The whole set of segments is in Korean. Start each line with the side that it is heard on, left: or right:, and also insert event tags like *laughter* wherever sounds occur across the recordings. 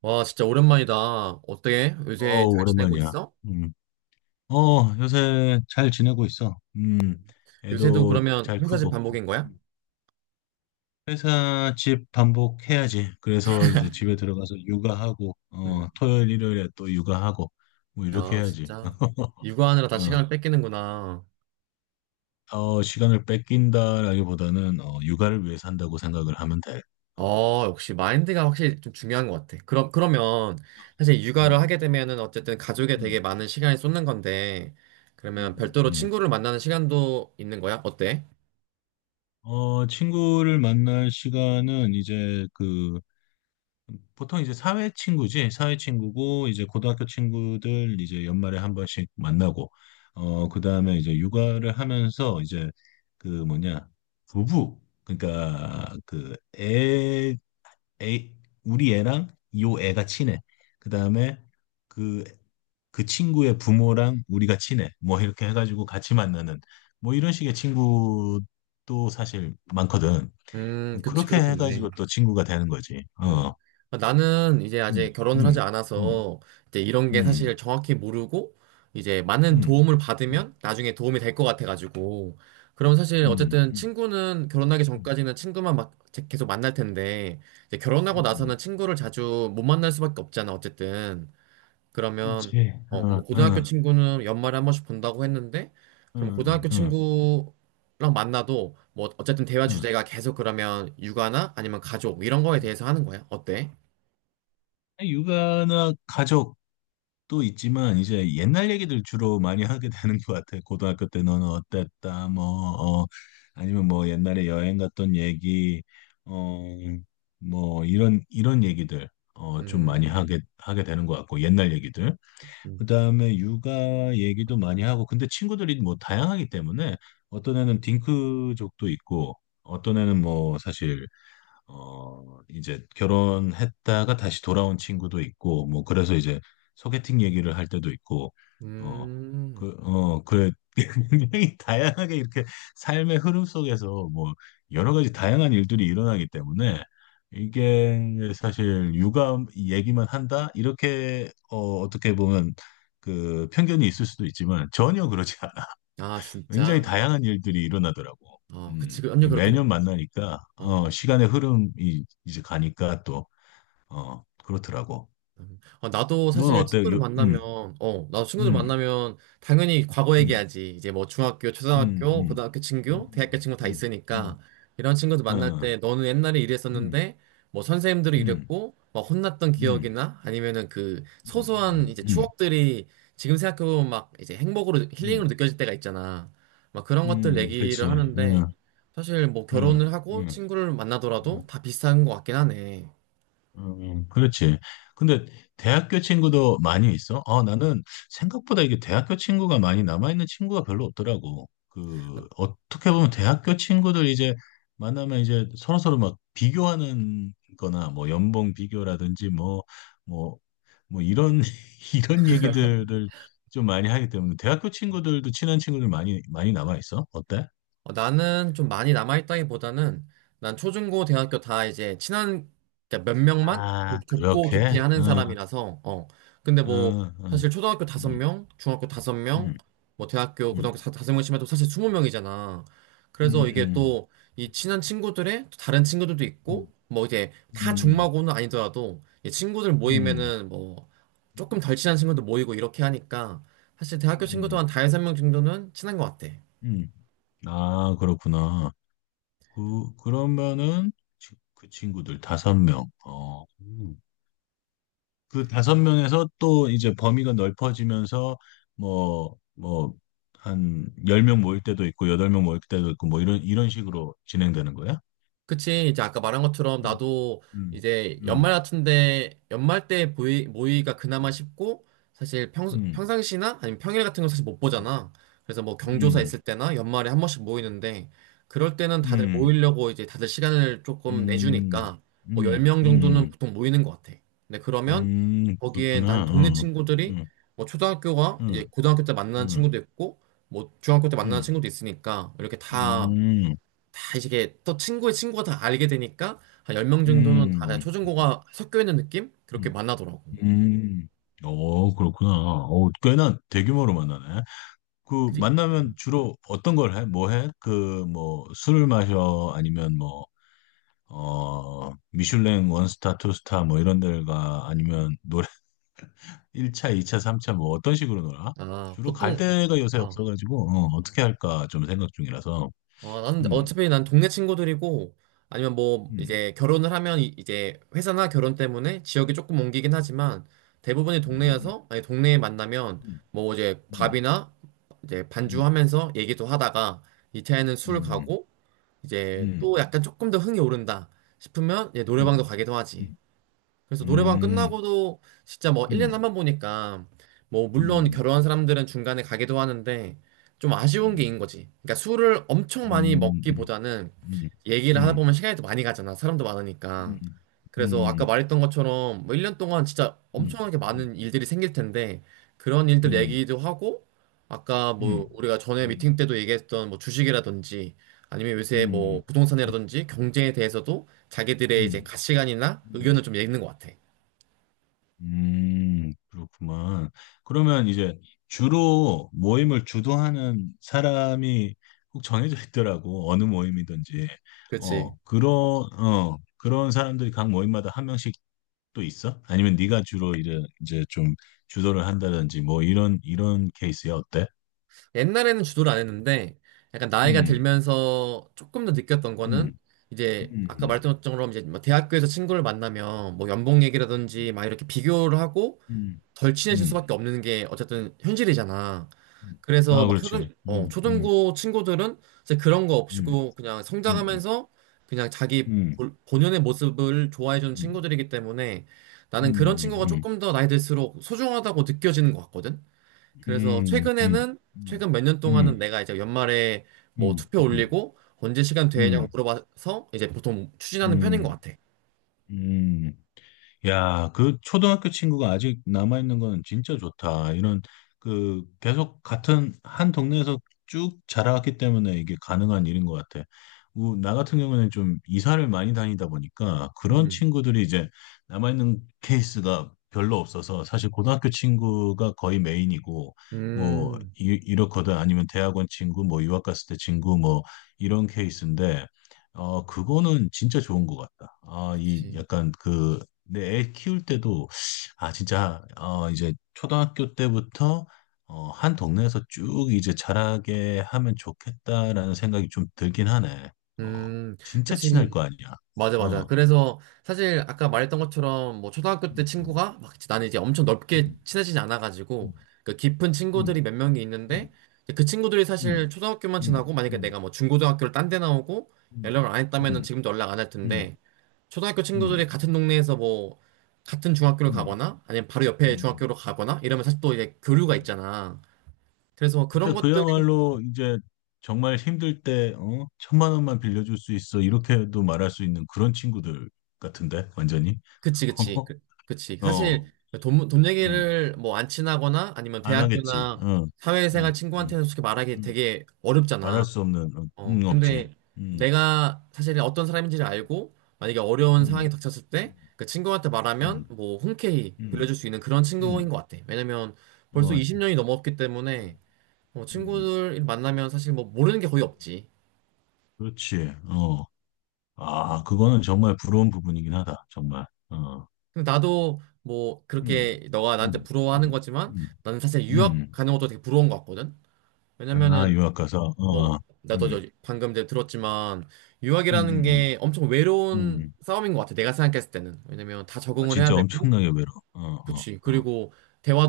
right: 와, 진짜 오랜만이다. 어때? 요새
left: 어우,
right: 잘 지내고
left: 오랜만이야.
right: 있어?
left: 음. 요새 잘 지내고 있어.
right: 음. 요새도
left: 애도
right: 그러면
left: 잘
right: 회사 집
left: 크고.
right: 반복인 거야?
left: 회사 집 반복해야지. 그래서 이제 집에 들어가서 육아하고,
right: 음.
left: 토요일, 일요일에 또 육아하고, 뭐 이렇게
right: 아,
left: 해야지.
right: 진짜.
left: *laughs*
right: 육아하느라 다
left: 어,
right: 시간을 뺏기는구나.
left: 더 시간을 뺏긴다라기보다는, 육아를 위해 산다고 생각을 하면 돼. 어,
right: 어, 역시 마인드가 확실히 좀 중요한 것 같아. 그러면 사실 육아를
left: 음,
right: 하게 되면은 어쨌든 가족에 되게
left: 음,
right: 많은 시간이 쏟는 건데, 그러면
left: 음,
right: 별도로
left: 음.
right: 친구를 만나는 시간도 있는 거야? 어때?
left: 친구를 만날 시간은 이제 보통 이제 사회 친구지, 사회 친구고, 이제 고등학교 친구들 이제 연말에 한 번씩 만나고, 그 다음에 이제 육아를 하면서 이제 그 뭐냐, 부부, 그러니까 애, 우리 애랑 요 애가 친해. 그 다음에 그, 그 친구의 부모랑 우리가 친해. 뭐 이렇게 해가지고 같이 만나는, 뭐 이런 식의 친구도 사실 많거든.
right: 그치,
left: 그렇게
right: 그렇겠네.
left: 해가지고 또 친구가 되는 거지. 어,
right: 음. 나는 이제 아직
left: 음,
right: 결혼을 하지
left: 음. 음.
right: 않아서 이제 이런 게 사실
left: 음,
right: 정확히 모르고, 이제 많은
left: 음,
right: 도움을
left: 음,
right: 받으면 나중에 도움이 될 것 같아가지고. 그럼 사실
left: 음,
right: 어쨌든
left: 음,
right: 친구는 결혼하기
left: 음,
right: 전까지는 친구만 막 계속 만날 텐데 이제 결혼하고
left: 음.
right: 나서는 친구를 자주 못 만날 수밖에 없잖아, 어쨌든. 그러면
left: 그렇지.
right: 어,
left: 어,
right: 뭐 고등학교
left: 어,
right: 친구는 연말에 한 번씩 본다고 했는데,
left: 어,
right: 그럼 고등학교
left: 어, 어,
right: 친구랑 만나도 뭐 어쨌든 대화
left: 어.
right: 주제가 계속 그러면 육아나 아니면 가족 이런 거에 대해서 하는 거야? 어때?
left: 육아나 가족도 있지만 이제 옛날 얘기들 주로 많이 하게 되는 것 같아. 고등학교 때 너는 어땠다, 뭐, 어, 아니면 뭐 옛날에 여행 갔던 얘기, 어, 뭐 이런 얘기들 좀 많이
right: 음.
left: 하게 되는 것 같고 옛날 얘기들. 그다음에 육아 얘기도 많이 하고 근데 친구들이 뭐 다양하기 때문에 어떤 애는 딩크족도 있고 어떤 애는 뭐 사실 이제 결혼했다가 다시 돌아온 친구도 있고, 뭐, 그래서 이제 소개팅 얘기를 할 때도 있고, 어,
right: 음.
left: 그래, *laughs* 굉장히 다양하게 이렇게 삶의 흐름 속에서 뭐, 여러 가지 다양한 일들이 일어나기 때문에, 이게 사실 육아 얘기만 한다? 이렇게, 어떻게 보면 그 편견이 있을 수도 있지만, 전혀 그렇지
right: 아,
left: 굉장히
right: 진짜.
left: 다양한 일들이 일어나더라고.
right: 어, 그치. 그 완전
left: 이
right: 그렇게 돼.
left: 매년 만나니까, 시간의 흐름이 이제 가니까 또, 그렇더라고.
right: 음. 어, 나도
left: 넌
right: 사실
left: 어때?
right: 친구들 만나면, 나도 친구들
left: 음,
right: 만나면 당연히 과거
left: 음,
right: 얘기하지. 이제 뭐 중학교,
left: 음,
right: 초등학교,
left: 음,
right: 고등학교 친구, 대학교
left: 음,
right: 친구 다
left: 음,
right: 있으니까
left: 음,
right: 이런 친구들
left: 어,
right: 만날
left: 어,
right: 때 너는 옛날에
left: 음,
right: 이랬었는데 뭐 선생님들이
left: 음,
right: 이랬고 막 혼났던
left: 음,
right: 기억이나 아니면은 그
left: 음,
right: 소소한
left: 음,
right: 이제
left: 음,
right: 추억들이 지금 생각해보면 막 이제 행복으로,
left: 음,
right: 힐링으로
left: 음,
right: 느껴질 때가 있잖아. 막 그런 것들 얘기를
left: 그렇지.
right: 하는데,
left: 응,
right: 사실 뭐
left: 응,
right: 결혼을 하고
left: 응.
right: 친구를 만나더라도 다 비슷한 것 같긴 하네.
left: 그렇지. 근데 대학교 친구도 많이 있어? 아, 나는 생각보다 이게 대학교 친구가 많이 남아있는 친구가 별로 없더라고. 어떻게 보면 대학교 친구들 이제 만나면 이제 서로서로 막 비교하는 거나 뭐 연봉 비교라든지 뭐, 뭐 이런, *laughs* 이런 얘기들을 좀 많이 하기 때문에 대학교 친구들도 친한 친구들 많이 남아있어? 어때?
right: 어, 나는 좀 많이 남아있다기보다는, 난 초중고 대학교 다 이제 친한, 그러니까 몇 명만
left: 아,
right: 고 어, 깊게
left: 그렇게?
right: 하는
left: 응,
right: 사람이라서. 근데 뭐,
left: 응, 응,
right: 사실 초등학교 다섯
left: 응,
right: 명 중학교 다섯
left: 응,
right: 명 뭐 대학교 고등학교
left: 응.
right: 다섯 명씩 해도 사실 20명이잖아. 그래서 이게
left: 음.
right: 또, 이 친한 친구들의 또 다른 친구들도 있고,
left: 음,
right: 뭐 이제 다
left: 음,
right: 중마고는 아니더라도 이 친구들
left: 음,
right: 모이면은 뭐 조금 덜 친한 친구도 모이고 이렇게 하니까, 사실 대학교 친구도
left: 음.
right: 한 5명 정도는 친한 것 같아.
left: 음. 아, 그렇구나. 그러면은 그 친구들 다섯 명. 어. 음. 그 다섯 명에서 또 이제 범위가 넓어지면서 뭐, 뭐, 한 열 명 모일 때도 있고, 여덟 명 모일 때도 있고, 뭐 이런 식으로 진행되는 거야?
right: 그치, 이제 아까 말한 것처럼
left: 음,
right: 나도
left: 음,
right: 이제 연말
left: 음,
right: 같은데, 연말 때 모의가 그나마 쉽고, 사실 평,
left: 음,
right: 평상시나 아니면 평일 같은 건 사실 못
left: 음,
right: 보잖아. 그래서 뭐 경조사
left: 음,
right: 있을 때나 연말에 한 번씩 모이는데, 그럴 때는 다들
left: 음,
right: 모이려고 이제 다들 시간을 조금
left: 음,
right: 내주니까, 뭐
left: 음,
right: 10명 정도는
left: 음,
right: 보통 모이는 것 같아. 근데 그러면 거기에 난
left: 그렇구나.
right: 동네
left: 어.
right: 친구들이
left: 음,
right: 뭐 초등학교가 이제
left: 음,
right: 고등학교 때 만나는
left: 음,
right: 친구도 있고, 뭐 중학교 때 만나는
left: 음,
right: 친구도 있으니까, 이렇게 다
left: 음,
right: 다 이게 또 친구의 친구가 다 알게 되니까, 한 10명 정도는 다 그냥
left: 음,
right: 초중고가 섞여 있는 느낌? 그렇게
left: 음,
right: 만나더라고.
left: 음. 어, 그렇구나. 어, 꽤나 대규모로 만나네. 그
right: 그리
left: 만나면 주로 어떤 걸 해? 뭐 해? 그 뭐 술을 마셔? 아니면 뭐 어, 미슐랭 원스타, 투스타 뭐 이런 데를 가? 아니면 노래 *laughs* 1차, 2차, 3차 뭐 어떤 식으로 놀아?
right: 아,
left: 주로 갈
right: 보통
left: 데가 요새
right: 아,
left: 없어가지고 어떻게 할까 좀 생각 중이라서.
right: 어, 나는
left: 음.
right: 어차피 난 동네 친구들이고, 아니면 뭐
left: 음.
right: 이제 결혼을 하면 이제 회사나 결혼 때문에 지역이 조금 옮기긴 하지만, 대부분이
left: 응응응응응응응응응응응응응응응응응응응응응응응응응응응응응응응응응응
right: 동네여서. 아니 동네에 만나면 뭐 이제 밥이나 이제 반주하면서 얘기도 하다가, 이차에는술 가고, 이제 또 약간 조금 더 흥이 오른다 싶으면 이제 노래방도 가기도 하지. 그래서 노래방 끝나고도 진짜 뭐 1년에 한 번 보니까, 뭐 물론 결혼한 사람들은 중간에 가기도 하는데, 좀 아쉬운 게 있는 거지. 그러니까 술을 엄청 많이 먹기보다는 얘기를 하다 보면 시간이 더 많이 가잖아. 사람도 많으니까. 그래서 아까 말했던 것처럼 뭐 1년 동안 진짜 엄청나게 많은 일들이 생길 텐데 그런 일들 얘기도 하고, 아까 뭐 우리가 전에 미팅 때도 얘기했던 뭐 주식이라든지, 아니면 요새 뭐 부동산이라든지 경제에 대해서도 자기들의 이제 가치관이나 의견을 좀 읽는 것 같아.
left: 그렇구만. 그러면 이제 주로 모임을 주도하는 사람이 꼭 정해져 있더라고. 어느 모임이든지.
right: 그렇지.
left: 어,
right: 어,
left: 그런, 그런 사람들이 각 모임마다 한 명씩 또 있어? 아니면 네가 주로 이제 좀 주도를 한다든지 뭐 이런 케이스야. 어때?
right: 옛날에는 주도를 안 했는데, 약간 나이가
left: 음,
right: 들면서 조금 더 느꼈던 거는
left: 음,
right: 이제, 아까
left: 음,
right: 말했던 것처럼 이제 뭐 대학교에서 친구를 만나면 뭐 연봉 얘기라든지 막 이렇게 비교를 하고
left: 음,
right: 덜 친해질
left: 음,
right: 수밖에 없는 게 어쨌든 현실이잖아.
left: 음.
right: 그래서
left: 아,
right: 막
left: 그렇지.
right: 초등, 어, 초등부 친구들은 이제 그런 거
left: 음,
right: 없이고 그냥
left: 음, 음,
right: 성장하면서 그냥 자기
left: 음,
right: 본연의 모습을 좋아해주는
left: 음,
right: 친구들이기 때문에,
left: 음,
right: 나는 그런
left: 음,
right: 친구가
left: 음.
right: 조금 더 나이 들수록 소중하다고 느껴지는 것 같거든. 그래서
left: 음, 음,
right: 최근 몇 년 동안은
left: 음,
right: 내가 이제 연말에 뭐
left: 음,
right: 투표
left: 음,
right: 올리고 언제 시간 되냐고
left: 음,
right: 물어봐서 이제 보통 추진하는 편인
left: 음,
right: 것 같아.
left: 음, 음. 야, 그 초등학교 친구가 아직 남아있는 건 진짜 좋다. 계속 같은 한 동네에서 쭉 자라왔기 때문에 이게 가능한 일인 것 같아. 나 같은 경우는 좀 이사를 많이 다니다 보니까 그런
right: 음,
left: 친구들이 이제 남아있는 케이스가 별로 없어서 사실 고등학교 친구가 거의 메인이고 뭐
right: 음,
left: 이렇거든. 아니면 대학원 친구 뭐 유학 갔을 때 친구 뭐 이런 케이스인데 그거는 진짜 좋은 것 같다. 아, 이
right: 그치.
left: 약간 그 근데 애 키울 때도 아 진짜 이제 초등학교 때부터 한 동네에서 쭉 이제 자라게 하면 좋겠다라는 생각이 좀 들긴 하네. 어
right: 음,
left: 진짜
right: 그치.
left: 친할 거 아니야.
right: 맞아, 맞아.
left: 어.
right: 그래서 사실 아까 말했던 것처럼 뭐 초등학교 때
left: 음,
right: 친구가 막 이제, 나는 이제 엄청 넓게
left: 음,
right: 친해지지 않아가지고
left: 음,
right: 그 깊은
left: 음,
right: 친구들이 몇 명이 있는데, 그 친구들이 사실
left: 음,
right: 초등학교만
left: 음,
right: 지나고 만약에
left: 음,
right: 내가 뭐 중고등학교를 딴 데 나오고
left: 음,
right: 연락을 안
left: 음,
right: 했다면은
left: 음,
right: 지금도 연락 안 할
left: 음,
right: 텐데, 초등학교
left: 음,
right: 친구들이
left: 음,
right: 같은 동네에서 뭐 같은 중학교를
left: 음,
right: 가거나 아니면 바로
left: 음,
right: 옆에
left: 음,
right: 중학교로 가거나 이러면 사실 또 이제 교류가
left: 음,
right: 있잖아. 그래서 그런
left: 진짜
right: 것들.
left: 그야말로 이제 정말 힘들 때, 어? 천만 원만 빌려줄 수 있어. 이렇게도 말할 수 있는 그런 친구들 같은데, 완전히.
right: 그치, 그치,
left: *laughs*
right: 그치.
left: 어, 어,
right: 사실 그 돈
left: 음,
right: 얘기를 뭐, 안 친하거나 아니면
left: 안 하겠지.
right: 대학교나
left: 응, 응,
right: 사회생활
left: 응,
right: 친구한테는 솔직히 말하기
left: 응.
right: 되게
left: 말할
right: 어렵잖아.
left: 수 없는, 응,
right: 어,
left: 응, 없지.
right: 근데
left: 응,
right: 내가 사실 어떤 사람인지를 알고 만약에 어려운 상황이
left: 응,
right: 닥쳤을
left: 응,
right: 때 그 친구한테 말하면
left: 응,
right: 뭐 흔쾌히
left: 응,
right: 빌려줄 수 있는 그런 친구인
left: 응.
right: 것 같아. 왜냐면 벌써
left: 어,
right: 20년이 넘었기 때문에, 어,
left: 음,
right: 친구들 만나면 사실 뭐 모르는 게 거의 없지.
left: 그렇지. 어. 아, 그거는 정말 부러운 부분이긴 하다. 정말. 어.
right: 근데 나도 뭐
left: 응,
right: 그렇게, 너가 나한테
left: 응,
right: 부러워하는
left: 응,
right: 거지만,
left: 응,
right: 나는 사실 유학
left: 응.
right: 가는 것도 되게 부러운 것 같거든.
left: 아,
right: 왜냐면은
left: 유학 가서, 어, 어.
right: 어 나도
left: 음,
right: 방금 이제 들었지만,
left: 음,
right: 유학이라는
left: 음,
right: 게 엄청
left: 음,
right: 외로운
left: 음.
right: 싸움인 것 같아, 내가 생각했을 때는. 왜냐면 다
left: 음. 아,
right: 적응을 해야
left: 진짜
right: 되고,
left: 엄청나게 외로워. 어, 어,
right: 그치.
left: 어,
right: 그리고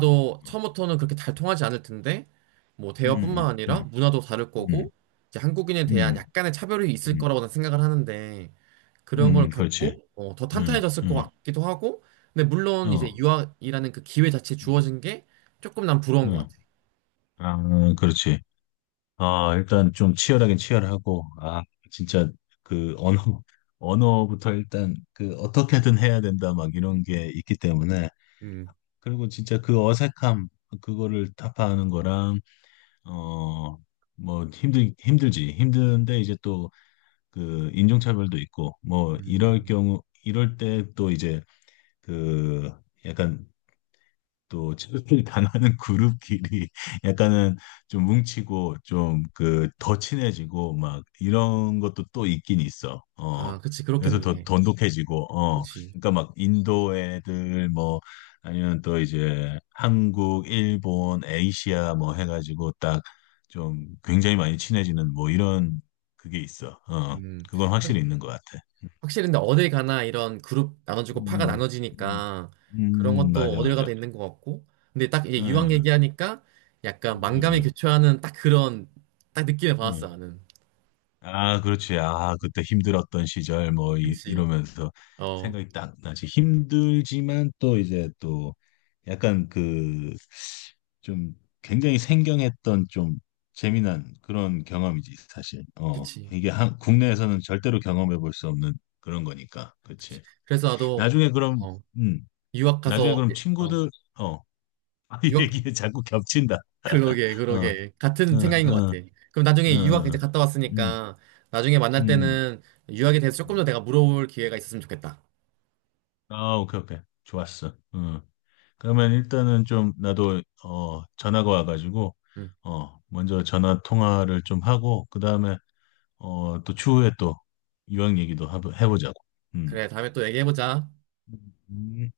left: 어, 어.
right: 처음부터는 그렇게 잘 통하지 않을 텐데, 뭐
left: 음,
right: 대화뿐만
left: 음,
right: 아니라
left: 음,
right: 문화도 다를
left: 음,
right: 거고, 이제 한국인에 대한
left: 음,
right: 약간의 차별이 있을
left: 음,
right: 거라고는 생각을 하는데, 그런 걸
left: 그렇지.
right: 겪고 어, 더
left: 음,
right: 탄탄해졌을 것
left: 음,
right: 같기도 하고. 근데 물론 이제
left: 어,
right: 유학이라는 그 기회 자체
left: 음,
right: 주어진 게 조금 난 부러운 것
left: 음.
right: 같아.
left: 아, 그렇지. 아, 일단 좀 치열하긴 치열하고, 아, 진짜 그 언어, 언어부터 일단 그 어떻게든 해야 된다, 막 이런 게 있기 때문에.
right: 음.
left: 그리고 진짜 그 어색함, 그거를 타파하는 거랑, 어, 뭐, 힘들지. 힘든데, 이제 또, 인종차별도 있고, 뭐, 이럴
right: 음.
left: 경우, 이럴 때 또 이제, 그, 약간 또 체육을 당하는 *laughs* 그룹끼리 약간은 좀 뭉치고 좀 그 더 친해지고 막 이런 것도 또 있긴 있어. 어.
right: 아, 그치,
left: 그래서 더
right: 그렇겠네.
left: 돈독해지고 어.
right: 그렇지.
left: 그러니까 막 인도 애들 뭐 아니면 또 이제 한국, 일본, 에이시아 뭐 해가지고 딱 좀 굉장히 많이 친해지는 뭐 이런 그게 있어. 어.
right: 음.
left: 그건
right: 확-
left: 확실히 있는 것 같아.
right: 확실히 근데 어딜 가나 이런 그룹 나눠주고 파가
left: 음, 음,
right: 나눠지니까 그런 것도. 음.
left: 맞아,
right: 어딜
left: 맞아.
right: 가도 있는 것 같고. 근데 딱 이제 유학
left: 응,
right: 얘기하니까 약간
left: 응,
right: 만감이
left: 응,
right: 교차하는 딱 그런 딱 느낌을 받았어,
left: 응.
right: 나는.
left: 아, 그렇지. 아, 그때 힘들었던 시절 뭐
right: 그치.
left: 이러면서
right: 어,
left: 생각이 딱 나지. 힘들지만 또 이제 또 약간 그 좀 굉장히 생경했던 좀 재미난 그런 경험이지, 사실. 어,
right: 그치.
left: 이게 국내에서는 절대로 경험해 볼 수 없는 그런 거니까.
right: 그치.
left: 그렇지.
right: 그래서 나도,
left: 나중에 그럼
right: 어,
left: 음,
right: 유학
left: 나중에
right: 가서,
left: 그럼
right: 어,
left: 친구들 어,
right: 유학,
left: *laughs* 얘기에 자꾸 겹친다.
right: 그러게
left: 어, 어,
right: 그러게, 같은 생각인 것
left: 어,
right: 같아. 그럼
left: 어,
right: 나중에 유학 이제
left: 어,
right: 갔다
left: 음,
right: 왔으니까 나중에 만날 때는 유학에 대해서 조금 더
left: 음.
right: 내가 물어볼 기회가 있었으면 좋겠다.
left: 아, 오케이, 오케이. 좋았어. 음. 그러면 일단은 좀 나도 전화가 와가지고
right: 응.
left: 먼저 전화 통화를 좀 하고 그 다음에 또 추후에 또 유학 얘기도 해보자고. 음.
right: 그래, 다음에 또 얘기해보자.
left: 음.